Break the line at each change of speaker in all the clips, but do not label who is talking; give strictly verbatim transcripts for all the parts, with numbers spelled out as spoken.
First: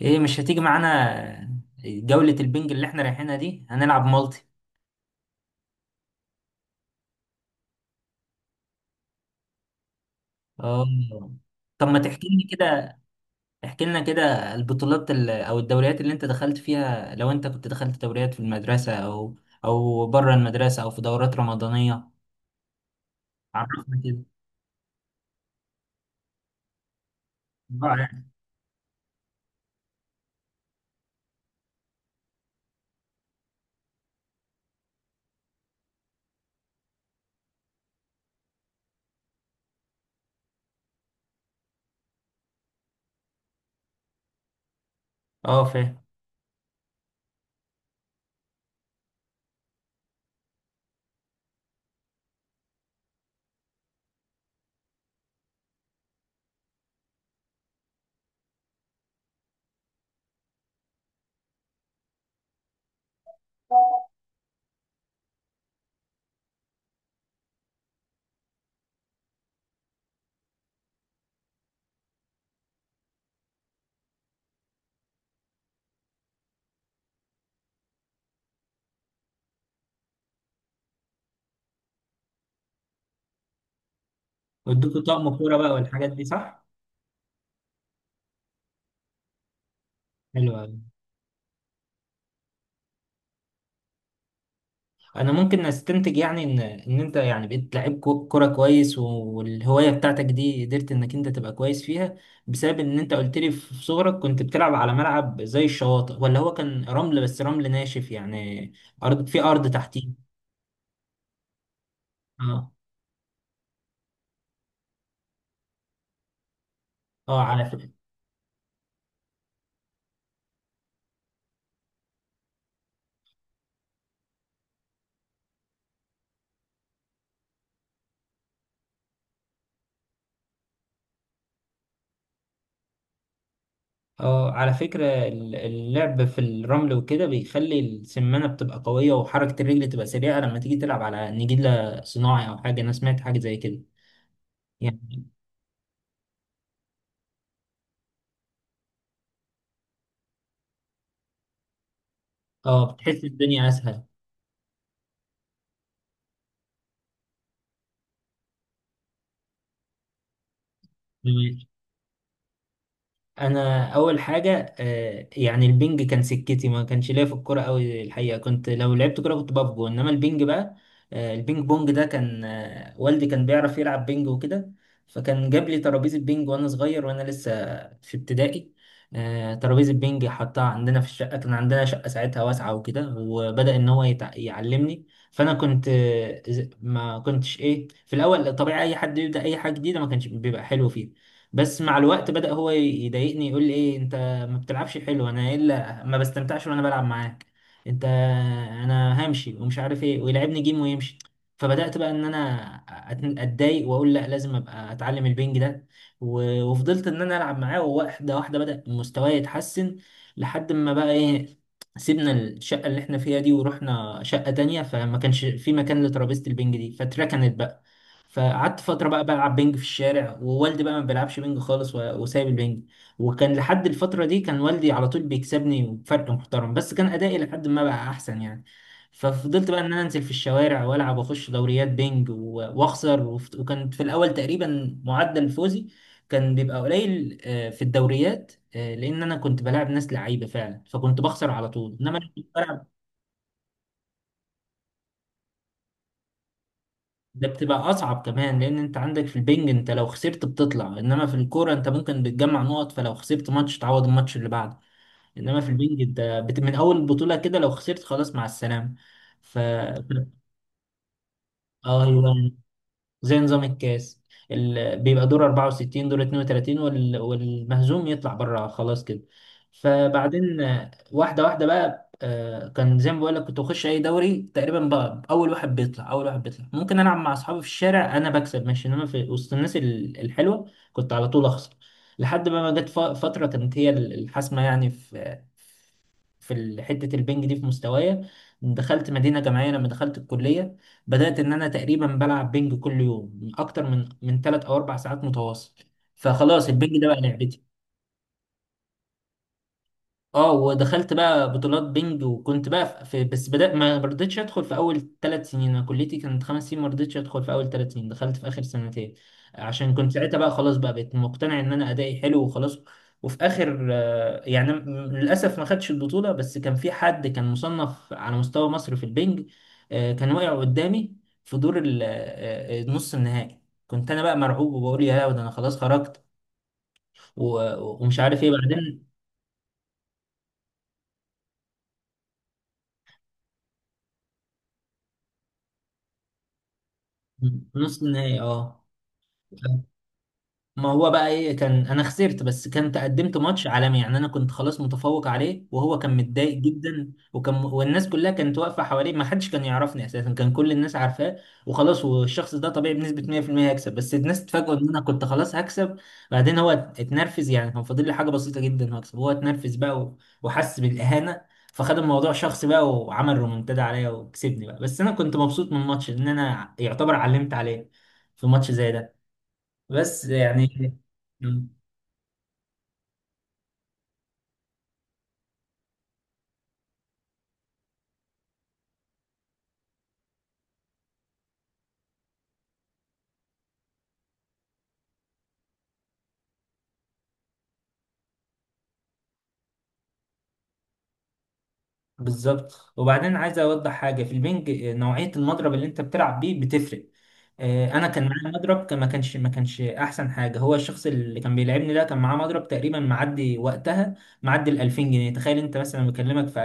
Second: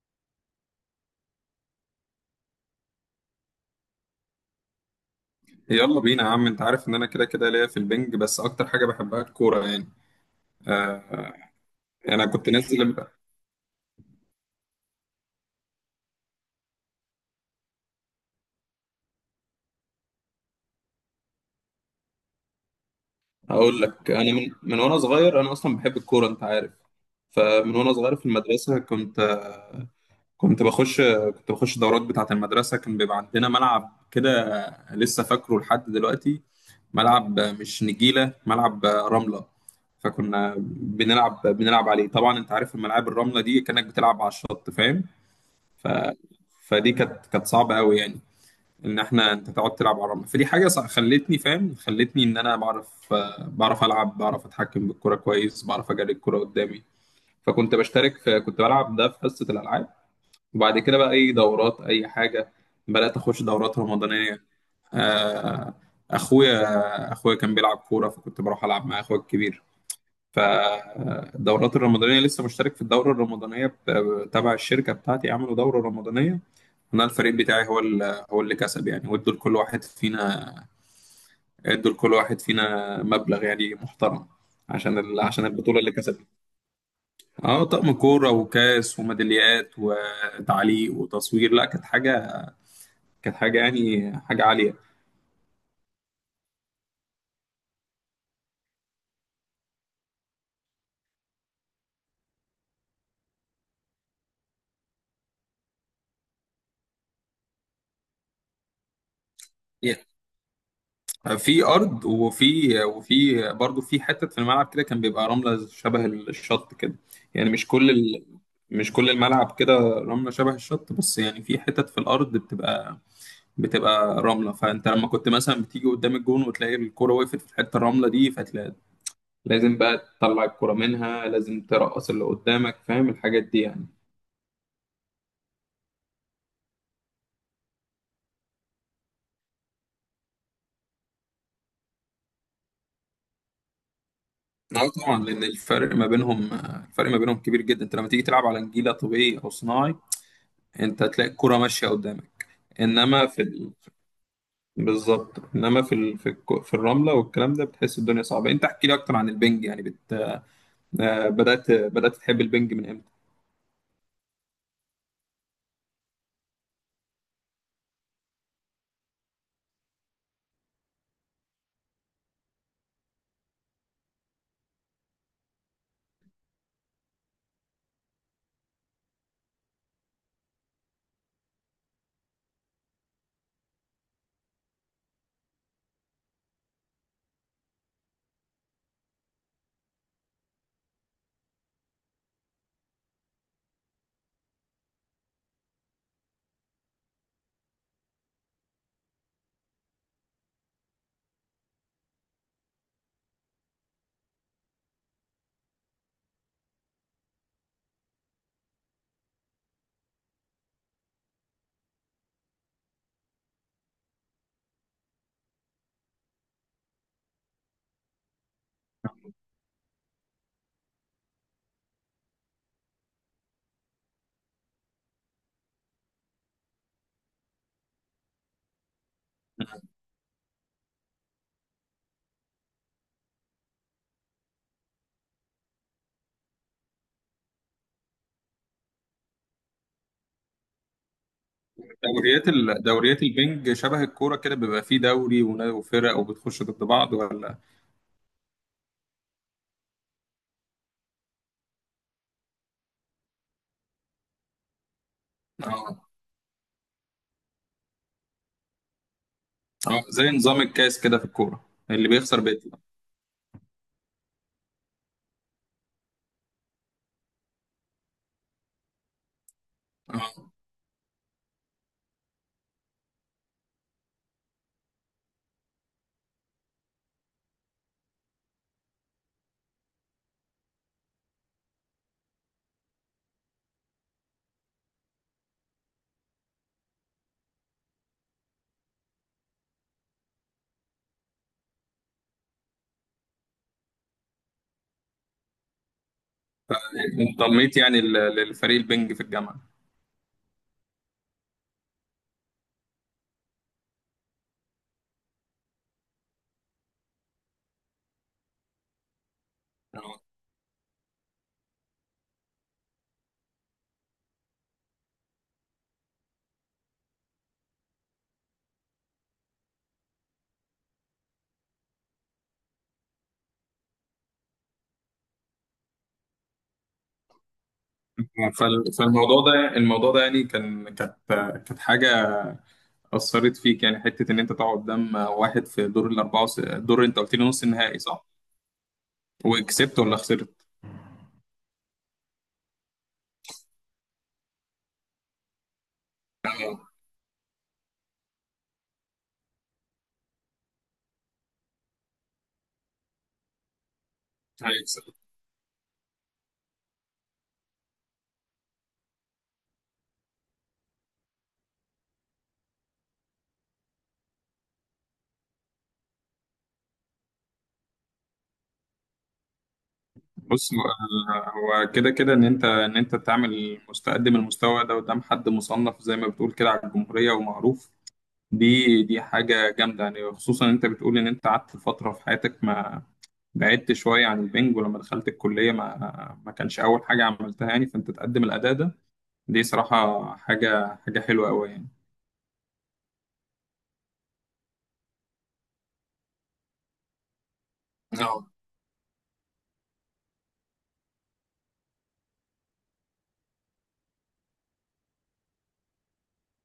ايه؟ مش هتيجي معانا جولة البنج اللي احنا رايحينها دي؟ هنلعب مالتي.
يلا بينا يا عم، انت عارف ان انا كده كده ليا في البنج، بس اكتر حاجه بحبها الكوره يعني.
اه.
آه
طب ما
انا
تحكي لي
كنت نازل
كده، احكي لنا كده البطولات ال- او الدوريات اللي انت دخلت فيها، لو انت كنت دخلت دوريات في المدرسة او او بره المدرسة او في دورات رمضانية.
اقول
عرفنا
لك،
كده.
انا من من وانا صغير انا اصلا بحب الكوره انت عارف. فمن وانا
اه
صغير
يعني.
في المدرسه كنت آه، كنت بخش كنت بخش دورات بتاعه المدرسه، كان بيبقى عندنا ملعب كده. آه، لسه فاكره لحد دلوقتي، ملعب آه، مش نجيله، ملعب آه، رمله. فكنا بنلعب بنلعب عليه، طبعا انت عارف الملاعب الرمله دي كانك بتلعب على الشط، فاهم؟
اه
ف...
فاهم.
فدي كانت كانت صعبه قوي يعني، ان احنا انت تقعد تلعب على الرمل، فدي حاجه صع- خلتني فاهم خلتني ان انا بعرف، آه، بعرف العب، بعرف اتحكم بالكره كويس، بعرف اجري الكره قدامي. فكنت بشترك في كنت بلعب ده في حصه الالعاب. وبعد كده بقى اي دورات اي حاجه، بدات اخش دورات رمضانيه. آه، اخويا اخويا كان بيلعب كوره، فكنت بروح العب مع اخويا الكبير. فالدورات الرمضانية، لسه مشترك في الدورة الرمضانية بت- تبع الشركة بتاعتي، عملوا دورة رمضانية. أنا الفريق بتاعي هو ال- هو اللي كسب يعني، وادوا لكل واحد فينا ادوا لكل واحد فينا مبلغ يعني محترم. عشان
وادوكوا
ال...
طقم
عشان
كورة بقى
البطولة اللي
والحاجات دي
كسبت.
صح؟
اه، طقم كورة وكاس وميداليات
حلو أوي.
وتعليق وتصوير، لا كانت حاجة، كانت حاجة يعني حاجة عالية.
انا ممكن استنتج يعني ان ان انت يعني بقيت لعيب كو- كرة كويس، والهواية بتاعتك دي قدرت انك انت تبقى كويس فيها بسبب ان انت قلت لي في في صغرك كنت بتلعب على ملعب زي الشواطئ، ولا هو كان رمل، بس رمل ناشف يعني ارض، في ارض تحتيه.
في ارض،
اه.
وفي وفي برضه في حتت في الملعب كده كان بيبقى رمله شبه الشط كده.
اه
يعني
على
مش
فكرة.
كل ال... مش كل الملعب كده رمله شبه الشط، بس يعني في حتت في الارض بتبقى، بتبقى رمله. فانت لما كنت مثلا بتيجي قدام الجون، وتلاقي الكرة وقفت في الحته الرمله دي، فتلاقي لازم بقى تطلع الكرة منها، لازم ترقص اللي قدامك، فاهم الحاجات دي يعني.
اه على فكرة ال- اللعب في الرمل وكده بيخلي السمانة بتبقى قوية وحركة الرجل تبقى سريعة لما تيجي تلعب على نجيلة صناعي او حاجة، انا سمعت حاجة زي كده
اه طبعا،
يعني.
لان الفرق ما بينهم الفرق ما بينهم كبير جدا. انت لما تيجي تلعب على نجيله طبيعي او صناعي، انت تلاقي الكرة ماشيه قدامك.
اه بتحس
انما في
الدنيا
ال...
اسهل.
بالظبط، انما في ال... في, الك... في الرمله والكلام ده بتحس الدنيا صعبه. انت احكي لي اكتر عن البنج، يعني بت... آه، بدات بدات تحب البنج من امتى؟
انا اول حاجه آه، يعني البنج كان سكتي، ما كانش ليا في الكوره قوي الحقيقه، كنت لو لعبت كوره كنت بقف جون، انما البنج بقى آه، البينج بونج ده كان آه، والدي كان بيعرف يلعب بينج وكده، فكان جاب لي ترابيزه بينج وانا صغير وانا لسه في ابتدائي. آه، ترابيزه بينج حطها عندنا في الشقه، كان عندنا شقه ساعتها واسعه وكده، وبدا ان هو يتع- يعلمني. فانا كنت آه، ز- ما كنتش ايه في الاول، طبيعي اي حد يبدا اي حاجه جديده ما كانش بيبقى حلو فيها. بس مع الوقت بدأ هو يضايقني يقول لي: ايه انت ما بتلعبش حلو، انا الا ما بستمتعش وانا بلعب معاك، انت، انا همشي ومش عارف ايه، ويلعبني جيم ويمشي. فبدأت بقى ان انا أت- اتضايق واقول لا، لازم ابقى اتعلم البنج ده، و- وفضلت ان انا العب معاه، وواحده واحده بدأ مستواي يتحسن لحد ما بقى ايه، سيبنا الشقة اللي احنا فيها دي ورحنا شقة تانية، فما كانش في مكان لترابيزة البنج دي، فاتركنت بقى. فقعدت فترة بقى بلعب بينج في الشارع، ووالدي بقى ما بيلعبش بينج خالص، و- وسايب البينج. وكان لحد الفترة دي كان والدي على طول بيكسبني بفرق محترم، بس كان أدائي لحد ما بقى أحسن يعني. ففضلت بقى إن أنا أنزل في الشوارع وألعب وأخش دوريات بينج و- وأخسر، وف- وكان في الأول تقريبا معدل فوزي كان بيبقى قليل آه، في الدوريات، آه، لأن أنا كنت بلاعب ناس لعيبة فعلا، فكنت بخسر على طول، إنما أنا كنت
دوريات ال...
بلعب.
دوريات البنج شبه الكوره كده، بيبقى فيه دوري ونا- وفرق وبتخش ضد بعض
ده
ولا؟
بتبقى اصعب كمان، لان انت عندك في البنج انت لو خسرت بتطلع، انما في الكوره انت ممكن بتجمع نقط، فلو خسرت ماتش تعوض الماتش اللي بعده، انما في البنج
اه.
انت بت... من اول البطوله كده لو خسرت خلاص مع السلامه. ف
اه،
اه.
زي نظام الكاس كده في الكوره، اللي بيخسر
ايوه
بيطلع.
زي نظام الكاس. ال... بيبقى دور أربعة وستين دور اتنين وتلاتين وال... والمهزوم يطلع بره خلاص كده.
اه،
فبعدين آه، واحدة واحدة بقى آه، كان زي ما بقول لك، كنت بخش اي دوري تقريبا بقى، اول واحد بيطلع، اول واحد بيطلع. ممكن العب مع اصحابي في الشارع انا بكسب ماشي، انما في وسط الناس ال- الحلوه كنت على طول اخسر. لحد ما ما جت ف- فتره كانت هي ال- الحاسمه يعني في في ال- حته البنج دي في مستوايا. دخلت مدينه جامعيه لما دخلت الكليه، بدأت إن أنا تقريبا بلعب بينج كل يوم أكتر من من تلات أو أربع ساعات متواصل. فخلاص البينج ده بقى لعبتي.
انضميت يعني لل- للفريق البنج في الجامعه؟
اه، ودخلت بقى بطولات بينج، وكنت بقى في، بس بدأ ما رضيتش ادخل في اول ثلاث سنين، انا كليتي كانت خمس سنين، ما رضيتش ادخل في اول ثلاث سنين، دخلت في اخر سنتين، عشان كنت
آه.
ساعتها بقى خلاص بقى بقيت مقتنع ان انا ادائي حلو وخلاص. وفي اخر آه، يعني م- للاسف ما خدتش البطولة، بس كان في حد كان مصنف على مستوى مصر في البينج، آه، كان واقع قدامي في دور ال- آه، آه، نص النهائي. كنت انا بقى مرعوب وبقول يا ده انا خلاص خرجت، و- ومش عارف ايه
فال-
بعدين.
فالموضوع ده الموضوع ده يعني كان كانت كانت حاجه اثرت فيك يعني، حته ان انت تقعد قدام واحد في دور الاربعه، وس... دور انت قلت لي نص النهائي،
نص
صح؟
النهائي اه.
وكسبت ولا خسرت؟
ما هو بقى ايه، كان انا خسرت، بس كنت قدمت ماتش عالمي يعني، انا كنت خلاص متفوق عليه وهو كان متضايق
اه،
جدا، وكان والناس كلها كانت واقفه حواليه، ما حدش كان يعرفني اساسا، كان كل الناس عارفاه. وخلاص، والشخص ده طبيعي بنسبه مية في المية هيكسب، بس الناس اتفاجئوا ان انا
هيكسب.
كنت خلاص هكسب. بعدين هو اتنرفز يعني، كان فاضل لي حاجه بسيطه جدا هكسب، هو اتنرفز بقى و- وحس بالاهانه، فخد الموضوع شخصي بقى وعمل رومنتادا عليا وكسبني بقى. بس انا كنت مبسوط من الماتش ان انا يعتبر علمت عليه في ماتش زي ده، بس
بص هو،
يعني. مم.
هو كده كده ان انت، ان انت تعمل مستقدم المستوى ده قدام حد مصنف زي ما بتقول كده على الجمهوريه ومعروف، دي دي حاجه جامده يعني، خصوصا ان انت بتقول ان انت قعدت فتره في حياتك، ما بعدت شويه عن البنج، ولما دخلت الكليه ما ما كانش اول حاجه عملتها، يعني فانت تقدم الاداء ده، دي صراحه حاجه حاجه حلوه قوي،
بالظبط. وبعدين عايز اوضح حاجه في البنج، آه، نوعيه المضرب اللي انت بتلعب بيه بتفرق. آه، انا كان
يعني.
معايا مضرب كان- ما كانش ما كانش احسن حاجه، هو الشخص اللي كان بيلعبني ده كان معاه مضرب تقريبا معدي وقتها، معدي ال الألفين جنيه، تخيل انت مثلا، بكلمك في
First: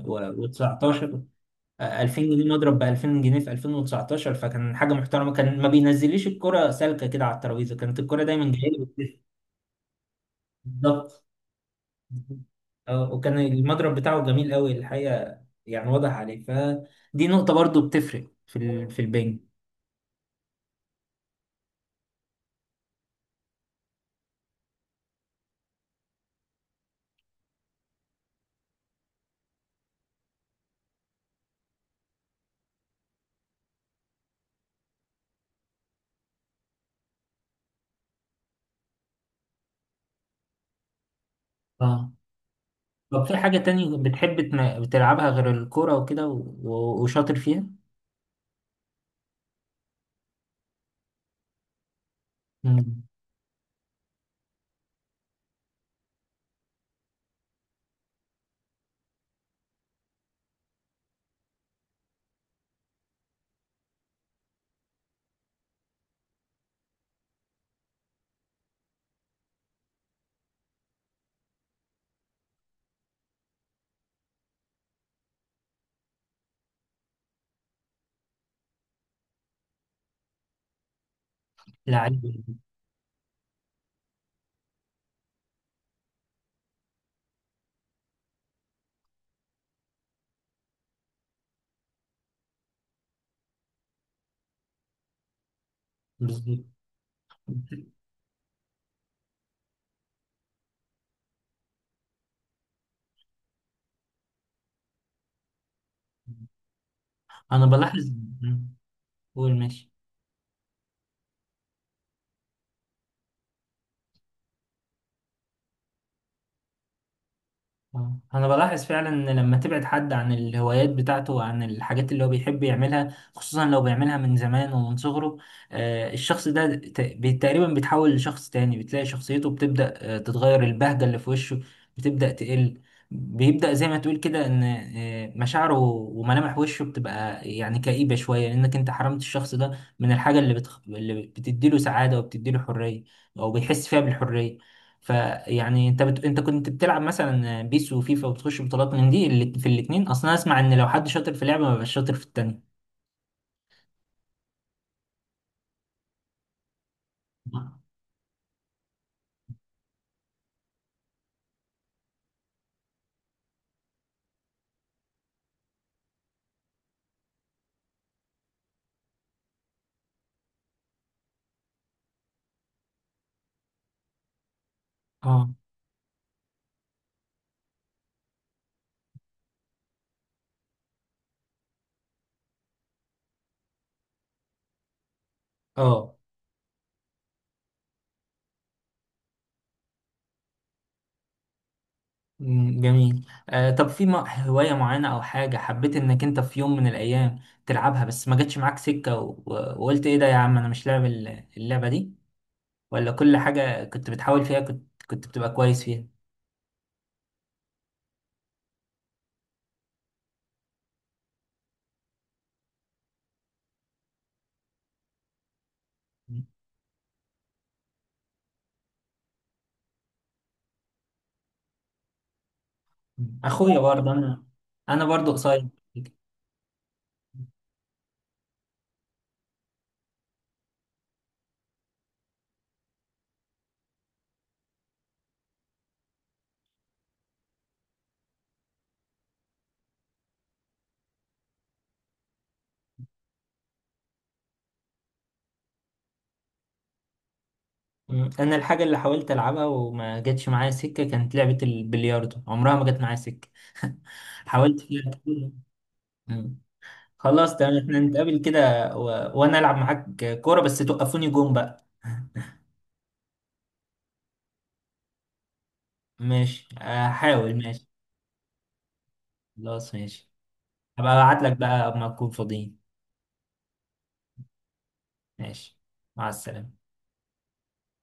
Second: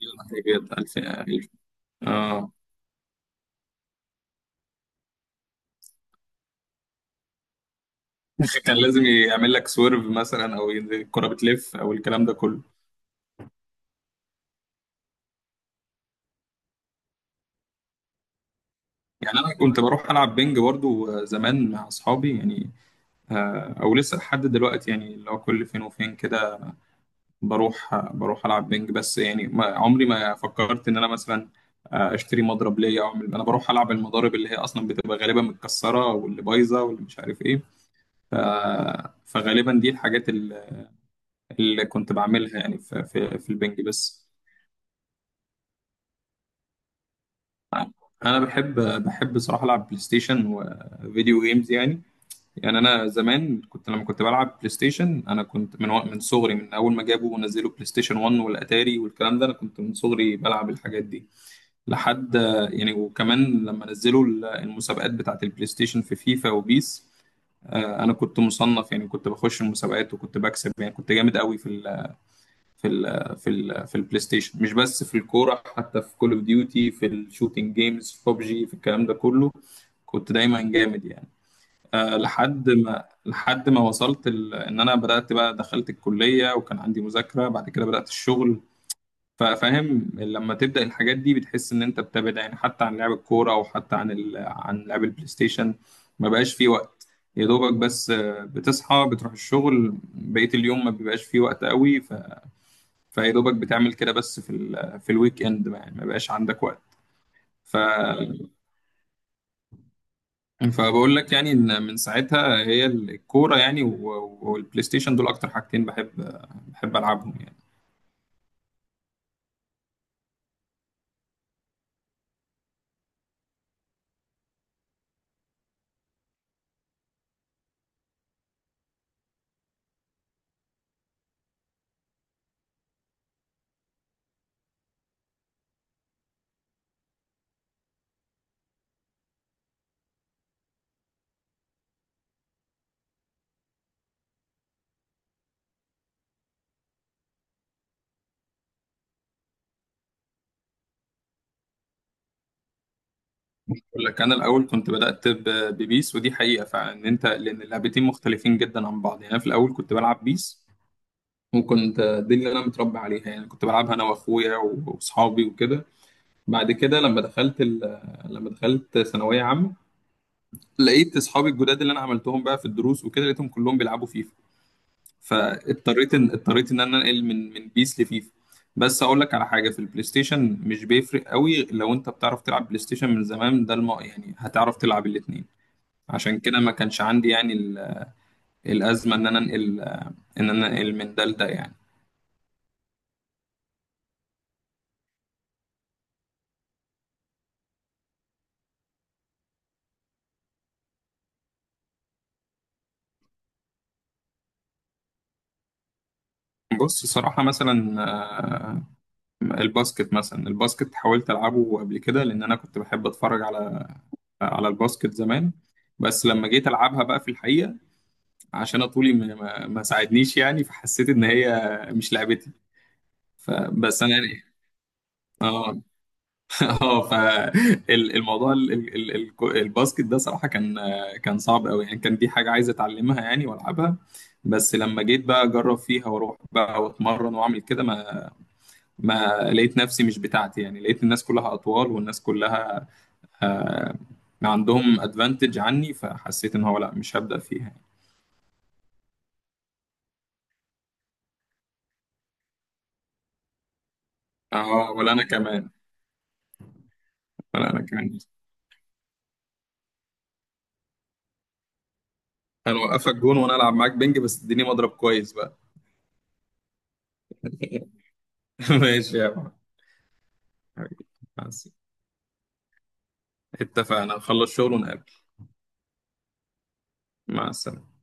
يا نهار أبيض، ألف ألف؟
آه، 2000
اه.
جنيه مضرب ب ألفين جنيه في ألفين وتسعطاشر، فكان حاجه محترمه، كان ما بينزليش الكره سالكه كده على الترابيزه، كانت الكره دايما جايه
كان لازم
لي.
يعمل لك سويرف مثلا، او ينزل
بالظبط.
الكرة بتلف، او الكلام ده كله.
اه، وكان المضرب بتاعه جميل قوي الحقيقة يعني، واضح عليه، فدي نقطة برضو بتفرق في ال... في البنج.
يعني انا كنت بروح العب بينج برضو زمان مع اصحابي يعني. آه، او لسه لحد دلوقتي يعني، اللي هو كل فين وفين كده، بروح بروح العب بينج. بس يعني ما عمري ما فكرت ان انا مثلا، آه، اشتري مضرب ليا او اعمل، انا بروح العب المضارب اللي هي اصلا بتبقى غالبا متكسره، واللي بايظه، واللي مش عارف ايه. ف... فغالبا دي الحاجات اللي اللي
اه
كنت بعملها يعني، في
طب في
في, في
حاجة
البنج
تانية
بس.
بتحب تن- بتلعبها غير الكورة وكده و... و- وشاطر فيها؟
انا بحب، بحب صراحه العب بلاي ستيشن وفيديو جيمز يعني. يعني
مم.
انا زمان كنت لما كنت بلعب بلاي ستيشن، انا كنت من وق- من صغري، من اول ما جابوا ونزلوا بلاي ستيشن واحد والاتاري والكلام ده، انا كنت من صغري بلعب الحاجات دي لحد، يعني. وكمان لما نزلوا ال- المسابقات بتاعت البلاي ستيشن في فيفا وبيس، آه، انا كنت مصنف يعني، كنت بخش المسابقات وكنت بكسب، يعني كنت جامد قوي في، في ال في ال في البلاي ستيشن، مش بس في الكوره، حتى في كول اوف ديوتي، في الشوتينج جيمز، في ببجي، في الكلام ده كله كنت دايما جامد يعني. أه،
لعيب.
لحد ما لحد ما وصلت ال... ان انا بدات بقى، دخلت الكليه وكان عندي مذاكره، بعد كده بدات الشغل. ففاهم، لما تبدا الحاجات دي بتحس ان انت بتبعد، يعني حتى عن لعب الكوره، او حتى عن ال... عن لعب البلاي ستيشن، ما بقاش
بالظبط.
فيه وقت. يا دوبك بس، آه، بتصحى بتروح الشغل، بقية اليوم ما بيبقاش فيه وقت قوي، فيا دوبك بتعمل كده بس في ال في الويك اند، ما- يعني ما بقاش عندك وقت.
أنا
ف
بلاحظ. مم. قول ماشي.
فبقول لك يعني، ان من ساعتها هي الكوره يعني، و- والبلاي ستيشن، دول اكتر حاجتين بحب، بحب العبهم يعني.
آه. انا بلاحظ فعلا ان لما تبعد حد عن الهوايات بتاعته وعن الحاجات اللي هو بيحب يعملها، خصوصا لو بيعملها من زمان ومن صغره، آه، الشخص ده ت- بي- تقريبا بيتحول لشخص تاني، بتلاقي شخصيته بتبدأ آه، تتغير، البهجة اللي في وشه بتبدأ تقل، بيبدأ زي ما تقول كده ان آه، مشاعره وملامح وشه بتبقى يعني كئيبة شوية، لانك انت حرمت الشخص ده من الحاجة اللي بتخ... اللي بتديله سعادة وبتديله حرية، او بيحس فيها بالحرية. فيعني انت بت... انت كنت بتلعب مثلا بيس وفيفا، وبتخش بطولات من دي، اللي في الاتنين اصلا اسمع ان لو حد شاطر في لعبه ما بيبقاش شاطر في التانيه.
بقول لك انا الاول كنت بدات ب- ببيس، ودي حقيقه فعلا، ان انت لان اللعبتين مختلفين جدا عن بعض يعني. انا في الاول كنت بلعب بيس، وكنت دي اللي انا متربي عليها يعني، كنت بلعبها انا واخويا واصحابي وكده. بعد كده لما دخلت ال- لما دخلت ثانويه عامه، لقيت اصحابي الجداد اللي انا عملتهم بقى في الدروس وكده، لقيتهم كلهم بيلعبوا فيفا،
اه.
فاضطريت ان، اضطريت ان انا انقل من من بيس لفيفا. بس اقول لك على حاجه، في البلاي ستيشن مش بيفرق قوي لو انت بتعرف تلعب بلاي ستيشن من زمان، ده الم... يعني هتعرف تلعب الاثنين.
اه.
عشان كده ما كانش عندي يعني ال... الازمه ان انا انقل، ان انا انقل من ده لده يعني.
مم، جميل. آه طب في م- هوايه معينه او حاجه حبيت انك انت في يوم من الايام تلعبها، بس ما جاتش معاك سكه و... و- وقلت ايه ده يا عم، انا مش لاعب ال- اللعبه دي، ولا كل حاجه كنت بتحاول فيها كنت كنت بتبقى كويس فيها؟
بص صراحة مثلا، آه، الباسكت، مثلا الباسكت حاولت ألعبه قبل كده، لأن أنا كنت بحب أتفرج على على الباسكت زمان. بس
مم.
لما جيت ألعبها بقى في الحقيقة، عشان أنا طولي ما, ما ما ساعدنيش يعني، فحسيت ان هي مش لعبتي.
اخويا
فبس
برضه
انا يعني،
انا، انا برضه قصير.
اه. اه، فالموضوع الباسكت ده صراحة كان، كان صعب قوي يعني، كان دي حاجة عايز اتعلمها يعني والعبها. بس لما جيت بقى اجرب فيها، واروح بقى واتمرن واعمل كده، ما ما لقيت نفسي مش بتاعتي يعني، لقيت الناس كلها اطوال، والناس كلها آه، عندهم ادفانتج عني، فحسيت ان هو لا، مش هبدأ فيها يعني.
مم. انا الحاجه اللي حاولت العبها وما جاتش معايا سكه كانت لعبه البلياردو، عمرها ما جت معايا سكه. حاولت
اه،
فيها
ولا انا
كتير.
كمان.
مم. خلاص
ولا
تمام،
انا
احنا
كمان.
نتقابل كده و... وانا العب معاك كوره، بس توقفوني جون بقى.
هنوقفك جون وانا العب معاك بنج، بس اديني مضرب كويس بقى.
ماشي، احاول، ماشي.
ماشي يا عم،
خلاص ماشي.
حبيبي.
هبقى ابعت
مع
لك
السلامة.
بقى اما تكون فاضيين.
اتفقنا نخلص شغل ونقابل.
ماشي، مع السلامه.
مع السلامة.